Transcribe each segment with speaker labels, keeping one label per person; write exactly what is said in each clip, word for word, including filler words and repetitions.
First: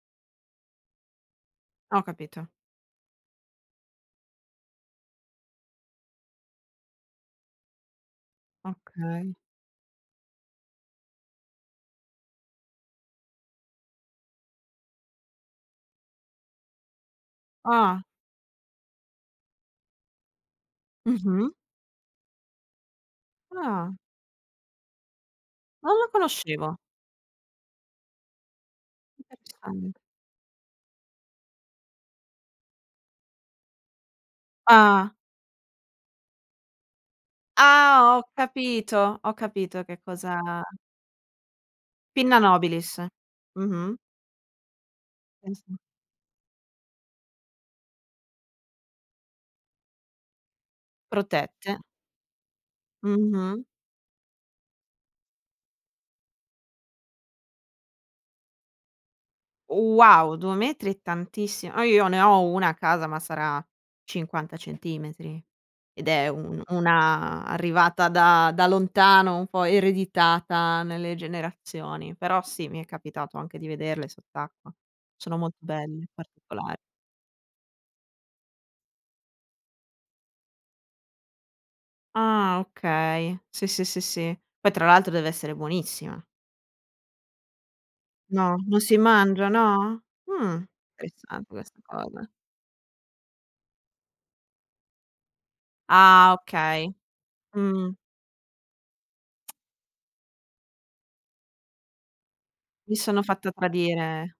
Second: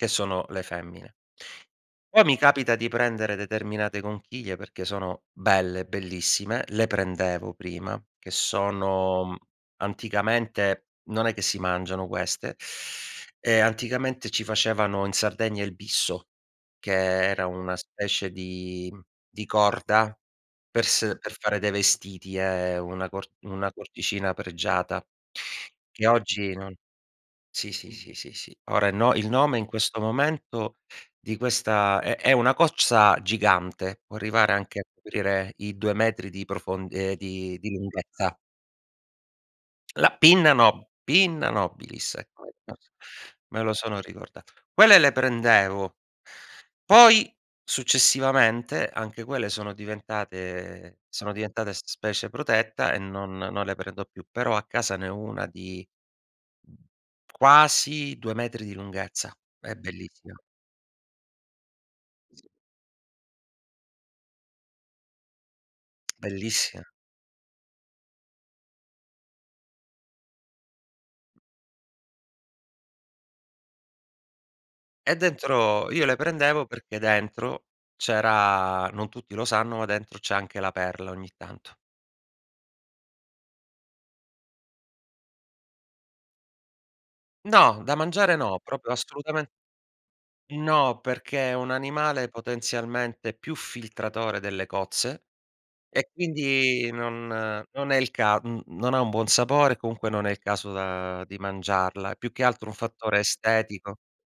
Speaker 1: Che sono le femmine.
Speaker 2: Ho
Speaker 1: Poi mi
Speaker 2: capito.
Speaker 1: capita di prendere determinate conchiglie perché sono belle, bellissime. Le prendevo prima, che
Speaker 2: Okay.
Speaker 1: sono anticamente, non è che si mangiano queste. Ehm, anticamente ci facevano in Sardegna il bisso, che era una
Speaker 2: Ah.
Speaker 1: specie di mhmm, di corda per s per
Speaker 2: Mh-mh.
Speaker 1: fare dei vestiti, è una cor una
Speaker 2: Ah.
Speaker 1: cordicina pregiata
Speaker 2: Non
Speaker 1: che
Speaker 2: lo
Speaker 1: oggi non
Speaker 2: conoscevo.
Speaker 1: sì, sì, sì, sì. Ora i no il nome in
Speaker 2: Interessante.
Speaker 1: questo momento di questa è è una cocza gigante, può arrivare anche a
Speaker 2: Ah.
Speaker 1: coprire i due metri di profond ehm, di di
Speaker 2: Ah! Ho
Speaker 1: lunghezza.
Speaker 2: capito. Ho capito che
Speaker 1: La pinna
Speaker 2: cosa
Speaker 1: no Pinna nobilis,
Speaker 2: Pinna
Speaker 1: ecco,
Speaker 2: nobilis.
Speaker 1: [unintelligible] me lo
Speaker 2: Mh-mh.
Speaker 1: sono ricordato. Quelle le
Speaker 2: Eh sì.
Speaker 1: prendevo. Poi successivamente anche quelle sono diventate sono diventate s
Speaker 2: Protette.
Speaker 1: specie protetta e non non
Speaker 2: Mh-mh.
Speaker 1: le prendo più. Però a casa ne ho una di, mhmm, quasi due metri di lunghezza. È bellissima.
Speaker 2: Wow, due metri è tantissimo. Eh, io ne ho una a casa, ma sarà cinquanta centimetri ed è u u
Speaker 1: Bellissima.
Speaker 2: una arrivata da da lontano, un po' ereditata nelle generazioni. Però sì, mi è capitato anche di vederle sott'acqua.
Speaker 1: E
Speaker 2: Sono molto
Speaker 1: dentro io
Speaker 2: belle,
Speaker 1: le prendevo
Speaker 2: particolar
Speaker 1: perché dentro c'era non tutti lo sanno, ma dentro c'è anche la perla ogni tanto.
Speaker 2: Ah, okay. Sì, sì, sì, sì. Poi tra l'altro deve essere buonissima.
Speaker 1: No, da mangiare
Speaker 2: No,
Speaker 1: no,
Speaker 2: non
Speaker 1: propio
Speaker 2: si
Speaker 1: assolutamen
Speaker 2: mangia, no? Mh,
Speaker 1: No,
Speaker 2: interessante
Speaker 1: perché è un
Speaker 2: questa
Speaker 1: animale
Speaker 2: cosa.
Speaker 1: potenzialmente più filtratore delle cozze, e
Speaker 2: Ah,
Speaker 1: quindi
Speaker 2: okay.
Speaker 1: non non
Speaker 2: Mh.
Speaker 1: è il ca mhmm, non ha un buon sapore, e comunque non è il caso, uhm, di mangiarla. È più che altro un
Speaker 2: Mi
Speaker 1: fattore
Speaker 2: sono fatta
Speaker 1: estetico.
Speaker 2: tradire.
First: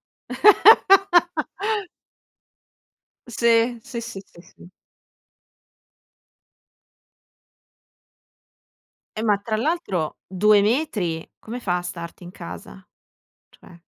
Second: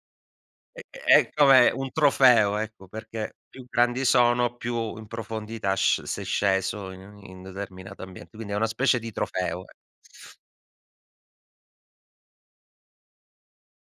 Speaker 1: È è è come un trofeo, ecco, perché più
Speaker 2: Sì, sì,
Speaker 1: grandi
Speaker 2: sì, sì,
Speaker 1: sono,
Speaker 2: sì.
Speaker 1: più in profondità sc sei sceso in un in un determinato ambiente. Quindi è una specie di
Speaker 2: Eh, ma tra
Speaker 1: trofeo, e
Speaker 2: l'altro due metri come fa a starti in casa? Cioè